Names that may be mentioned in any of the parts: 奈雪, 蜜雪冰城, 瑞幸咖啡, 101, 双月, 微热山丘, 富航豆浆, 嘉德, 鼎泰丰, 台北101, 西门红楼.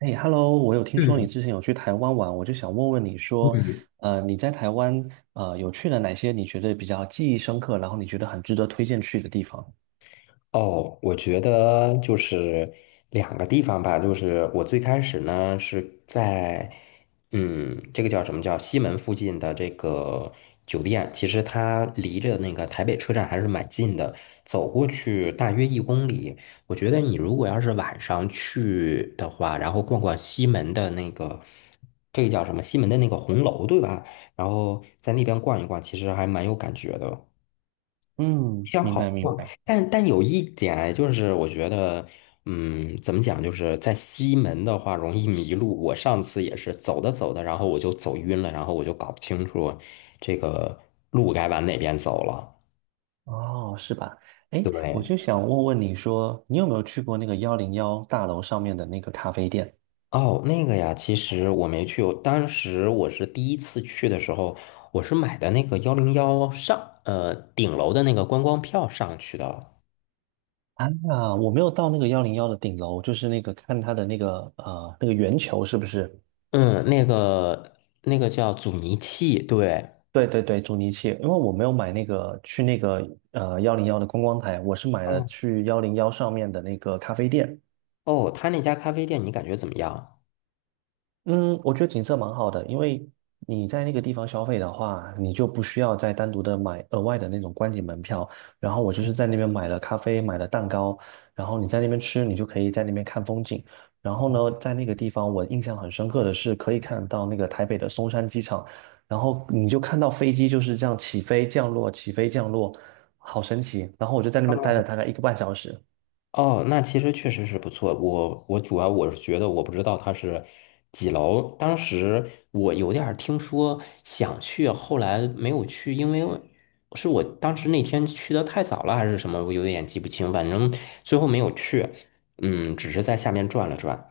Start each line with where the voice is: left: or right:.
right: 哎，Hello，我有听说你
left: 嗯，
right: 之前有去台湾玩，我就想问问你说，你在台湾有去了哪些你觉得比较记忆深刻，然后你觉得很值得推荐去的地方？
left: 哦，我觉得就是两个地方吧，就是我最开始呢是在，这个叫什么叫西门附近的这个酒店，其实它离着那个台北车站还是蛮近的，走过去大约1公里。我觉得你如果要是晚上去的话，然后逛逛西门的那个，这个叫什么西门的那个红楼，对吧？然后在那边逛一逛，其实还蛮有感觉的。比
right: 嗯，
left: 较
right: 明白
left: 好
right: 明
left: 逛。
right: 白。
left: 但有一点啊就是我觉得，怎么讲，就是在西门的话容易迷路。我上次也是走着走着，然后我就走晕了，然后我就搞不清楚这个路该往哪边走了。
right: 哦，是吧？哎，我
left: 对，
right: 就想问问你说，你有没有去过那个幺零幺大楼上面的那个咖啡店？
left: 哦，那个呀，其实我没去，我当时我是第一次去的时候，我是买的那个幺零幺上，顶楼的那个观光票上去的。
right: 啊，我没有到那个幺零幺的顶楼，就是那个看它的那个那个圆球是不是？
left: 嗯，那个叫阻尼器，对。
right: 对对对，阻尼器，因为我没有买那个去那个幺零幺的观光台，我是买了
left: 嗯。
right: 去幺零幺上面的那个咖啡店。
left: 哦，他那家咖啡店你感觉怎么样？
right: 嗯，我觉得景色蛮好的，因为你在那个地方消费的话，你就不需要再单独的买额外的那种观景门票。然后我就是在那边买了咖啡，买了蛋糕，然后你在那边吃，你就可以在那边看风景。然后呢，在那个地方我印象很深刻的是，可以看到那个台北的松山机场，然后你就看到飞机就是这样起飞降落，起飞降落，好神奇。然后我就在那边待了大概1个半小时。
left: 哦，那其实确实是不错。我主要我是觉得我不知道他是几楼，当时我有点儿听说想去，后来没有去，因为是我当时那天去的太早了还是什么，我有点记不清，反正最后没有去。嗯，只是在下面转了转。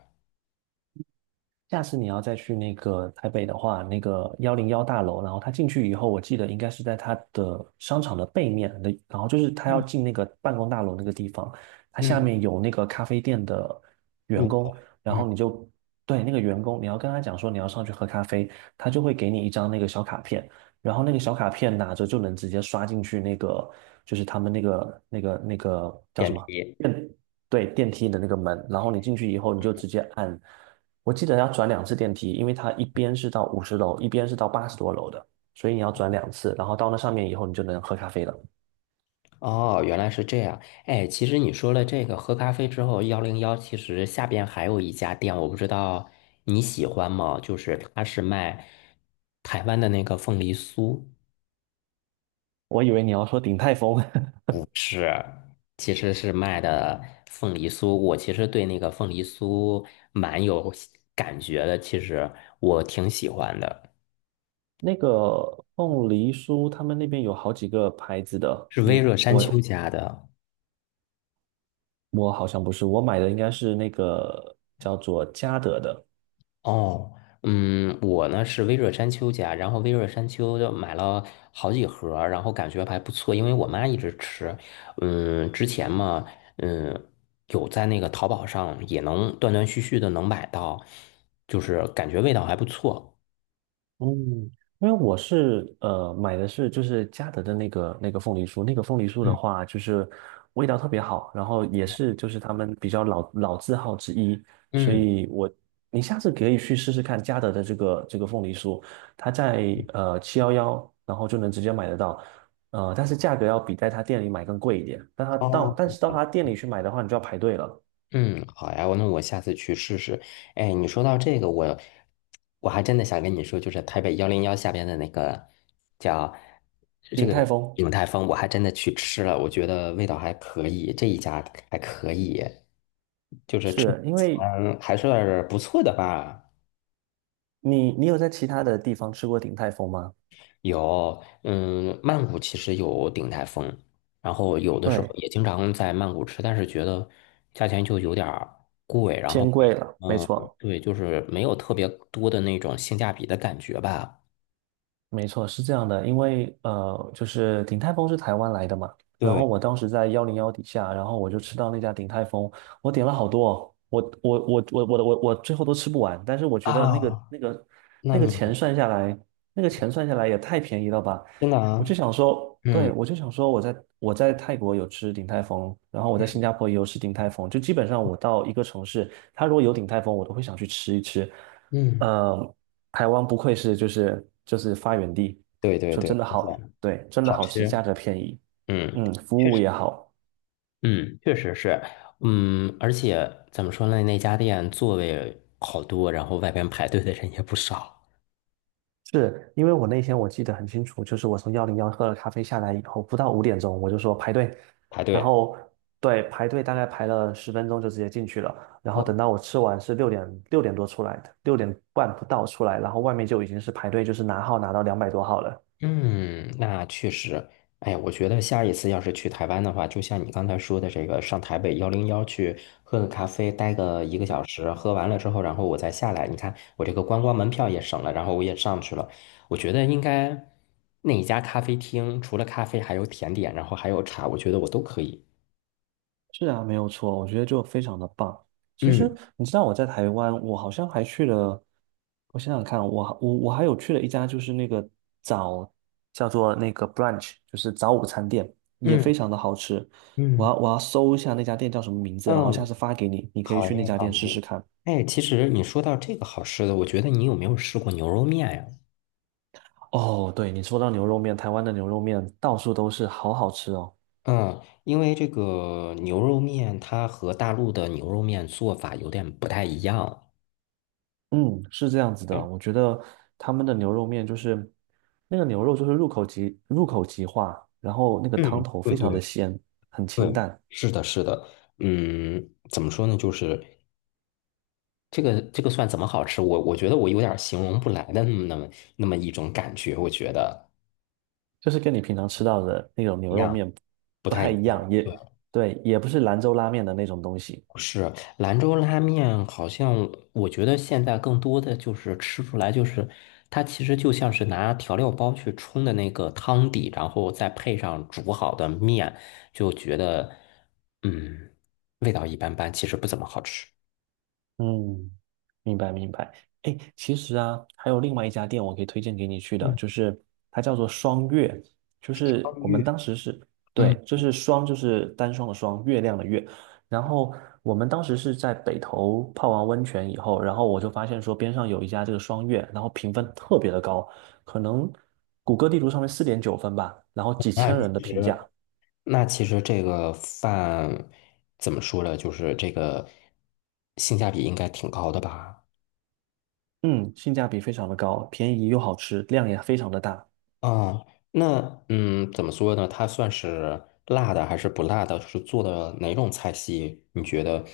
right: 下次你要再去那个台北的话，那个幺零幺大楼，然后他进去以后，我记得应该是在他的商场的背面的，然后就是他要
left: 嗯
right: 进那个办公大楼那个地方，他下
left: 嗯，
right: 面有那个咖啡店的员
left: 入口，
right: 工，然
left: 嗯
right: 后你就对那个员工，你要跟他讲说你要上去喝咖啡，他就会给你一张那个小卡片，然后那个小卡片拿着就能直接刷进去那个，就是他们那个叫
left: 电
right: 什么。
left: 梯。
right: 对，电梯的那个门，然后你进去以后，你就直接按，我记得要转两次电梯，因为它一边是到50楼，一边是到80多楼的，所以你要转两次，然后到那上面以后，你就能喝咖啡了。
left: 哦，原来是这样。哎，其实你说了这个喝咖啡之后，幺零幺其实下边还有一家店，我不知道你喜欢吗？就是它是卖台湾的那个凤梨酥，
right: 我以为你要说鼎泰丰。
left: 是，其实是卖的凤梨酥。我其实对那个凤梨酥蛮有感觉的，其实我挺喜欢的，
right: 那个凤梨酥，他们那边有好几个牌子的，
left: 是微热山丘家的。
right: 我好像不是，我买的应该是那个叫做嘉德的。
left: 哦，嗯，我呢是微热山丘家，然后微热山丘就买了好几盒儿然后感觉还不错，因为我妈一直吃。嗯，之前嘛，嗯，有在那个淘宝上也能断断续续的能买到，就是感觉味道还不错。
right: 嗯，因为我是买的是就是嘉德的那个凤梨酥，那个凤梨酥的
left: 嗯，
right: 话就是味道特别好，然后也是就是他们比较老字号之一，所
left: 嗯，
right: 以你下次可以去试试看嘉德的这个凤梨酥，它在711，然后就能直接买得到。但是价格要比在他店里买更贵一点，
left: 哦，
right: 但是到他店里去买的话，你就要排队了。
left: 嗯，好呀，那我下次去试试。哎，你说到这个，我还真的想跟你说，就是台北幺零幺下边的那个叫这
right: 鼎泰
left: 个
right: 丰
left: 鼎泰丰，我还真的去吃了，我觉得味道还可以，这一家还可以，就是吃
right: 是因为
left: 还是不错的吧。
right: 你有在其他的地方吃过鼎泰丰吗？
left: 有，嗯，曼谷其实有鼎泰丰，然后有的时候
right: 对。
left: 也经常在曼谷吃，但是觉得价钱就有点儿贵，然后，
right: 偏贵了，没
left: 嗯，
right: 错。
left: 对，就是没有特别多的那种性价比的感觉吧。
right: 没错，是这样的，因为就是鼎泰丰是台湾来的嘛，然后
left: 对
right: 我当时在幺零幺底下，然后我就吃到那家鼎泰丰，我点了好多哦，我最后都吃不完，但是我觉得
left: 啊，那
right: 那个
left: 你
right: 钱算下来，那个钱算下来也太便宜了吧。
left: 真的
right: 我就
left: 啊，
right: 想说，对，
left: 嗯
right: 我就想说我在泰国有吃鼎泰丰，然后我在新加坡也有吃鼎泰丰，就基本上我到一个城市，他如果有鼎泰丰，我都会想去吃一吃。
left: 嗯，
right: 呃，台湾不愧是就是发源地，
left: 对对
right: 说
left: 对，
right: 真的
left: 就是
right: 好，对，真的
left: 好
right: 好吃，价
left: 吃，
right: 格便宜，
left: 嗯，
right: 嗯，服
left: 确
right: 务
left: 实，
right: 也好。
left: 嗯，确实是，而且怎么说呢，那家店座位好多，然后外边排队的人也不少，
right: 是因为我那天我记得很清楚，就是我从幺零幺喝了咖啡下来以后，不到5点钟我就说排队，
left: 排
right: 然
left: 队。
right: 后对排队大概排了10分钟就直接进去了，然后等到我吃完是6点多出来的，6点半不到出来，然后外面就已经是排队，就是拿号拿到200多号了。
left: 嗯，那确实，哎我觉得下一次要是去台湾的话，就像你刚才说的，这个上台北幺零幺去喝个咖啡，待个1个小时，喝完了之后，然后我再下来。你看，我这个观光门票也省了，然后我也上去了。我觉得应该那一家咖啡厅，除了咖啡，还有甜点，然后还有茶，我觉得我都可以。
right: 是啊，没有错，我觉得就非常的棒。其实
left: 嗯
right: 你知道我在台湾，我好像还去了，我想想看，我还有去了一家就是那个早叫做那个 brunch，就是早午餐店，也非
left: 嗯
right: 常的好吃。
left: 嗯
right: 我要搜一下那家店叫什么名字，然后下
left: 嗯，
right: 次发给你，你可以
left: 好
right: 去那
left: 耶
right: 家
left: 好
right: 店试试
left: 耶。
right: 看。
left: 哎，其实你说到这个好吃的，我觉得你有没有试过牛肉面呀？
right: 哦，对，你说到牛肉面，台湾的牛肉面到处都是，好好吃哦。
left: 嗯，因为这个牛肉面它和大陆的牛肉面做法有点不太一样。
right: 嗯，是这样子的，
left: 嗯，
right: 我觉得他们的牛肉面就是那个牛肉就是入口即化，然后那个汤
left: 嗯
right: 头
left: 对
right: 非常的
left: 对
right: 鲜，很清
left: 对，
right: 淡，
left: 是的，是的。嗯，怎么说呢？就是这个蒜怎么好吃？我觉得我有点形容不来的那么一种感觉，我觉得
right: 就是跟你平常吃到的那种牛肉面
left: 不
right: 不
left: 太
right: 太
left: 一
right: 一
left: 样。
right: 样，也
left: 对。
right: 对，也不是兰州拉面的那种东西。
left: 是兰州拉面，好像我觉得现在更多的就是吃出来，就是它其实就像是拿调料包去冲的那个汤底，然后再配上煮好的面，就觉得嗯，味道一般般，其实不怎么好吃。
right: 嗯，明白明白。哎，其实啊，还有另外一家店我可以推荐给你去的，就是它叫做双月，就是
left: 汤
right: 我们
left: 浴，
right: 当时是，
left: 嗯，
right: 对，就是双就是单双的双，月亮的月。然后我们当时是在北头泡完温泉以后，然后我就发现说边上有一家这个双月，然后评分特别的高，可能谷歌地图上面4.9分吧，然后几
left: 那
right: 千人的
left: 其
right: 评价。
left: 实那其实这个饭怎么说呢？就是这个性价比应该挺高的吧？
right: 嗯，性价比非常的高，便宜又好吃，量也非常的大。
left: 啊，那怎么说呢？它算是辣的还是不辣的？是做的哪种菜系？你觉得？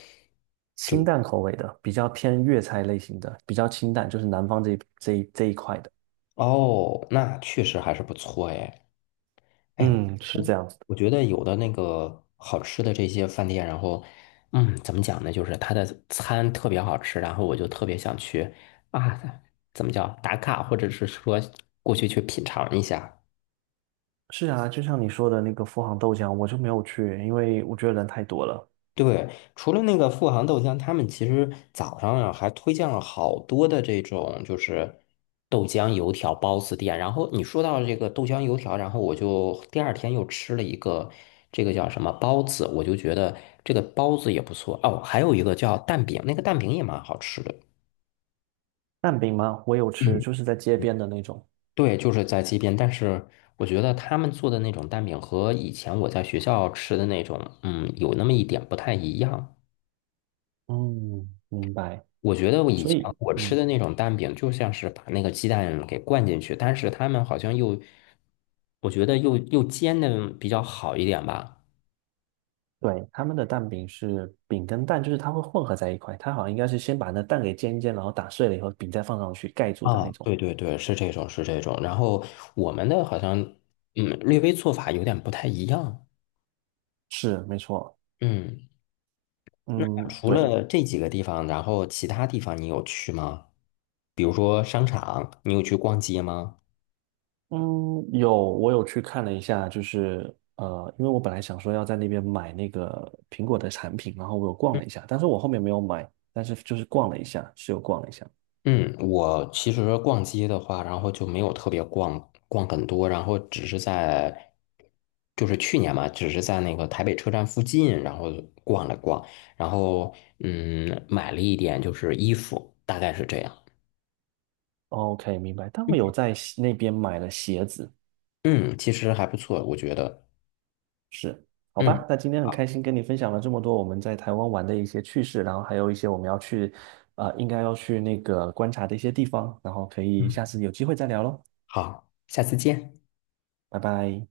right: 清淡口味的，比较偏粤菜类型的，比较清淡，就是南方这一块的。
left: 哦，那确实还是不错哎。哎，
right: 嗯，是这样子的。
left: 我觉得有的那个好吃的这些饭店，然后怎么讲呢？就是它的餐特别好吃，然后我就特别想去啊，怎么叫打卡，或者是说过去去品尝一下。
right: 是啊，就像你说的那个富航豆浆，我就没有去，因为我觉得人太多了。
left: 对，除了那个富航豆浆，他们其实早上啊还推荐了好多的这种就是豆浆油条包子店。然后你说到这个豆浆油条，然后我就第二天又吃了一个这个叫什么包子，我就觉得这个包子也不错。哦，还有一个叫蛋饼，那个蛋饼也蛮好吃的。
right: 蛋饼吗？我有吃，
left: 嗯，
right: 就是在街边的那种。
left: 对，就是在街边，但是我觉得他们做的那种蛋饼和以前我在学校吃的那种，有那么一点不太一样。
right: 嗯，明白。
left: 我觉得我以
right: 所
left: 前
right: 以，
left: 我吃
right: 嗯，
left: 的那种蛋饼，就像是把那个鸡蛋给灌进去，但是他们好像又，我觉得又煎的比较好一点吧。
right: 对，他们的蛋饼是饼跟蛋，就是它会混合在一块。它好像应该是先把那蛋给煎一煎，然后打碎了以后，饼再放上去盖住的那
left: 啊，
right: 种。
left: 对对对，是这种是这种。然后我们的好像，嗯，略微做法有点不太一样。
right: 是，没错。
left: 嗯，
right: 嗯，
left: 除
right: 对。
left: 了这几个地方，然后其他地方你有去吗？比如说商场，你有去逛街吗？
right: 嗯，有，我有去看了一下，就是因为我本来想说要在那边买那个苹果的产品，然后我有逛了一下，但是我后面没有买，但是就是逛了一下，是有逛了一下。
left: 嗯，我其实逛街的话，然后就没有特别逛逛很多，然后只是在，就是去年嘛，只是在那个台北车站附近，然后逛了逛，然后买了一点就是衣服，大概是这样。
right: OK，明白。但我有在西那边买了鞋子。
left: 嗯，其实还不错，我觉得。
right: 是，好
left: 嗯，
right: 吧。那今天很开心跟你分享了这么多我们在台湾玩的一些趣事，然后还有一些我们要去，应该要去那个观察的一些地方，然后可以
left: 嗯，
right: 下次有机会再聊喽，
left: 好，下次见。
right: 拜拜。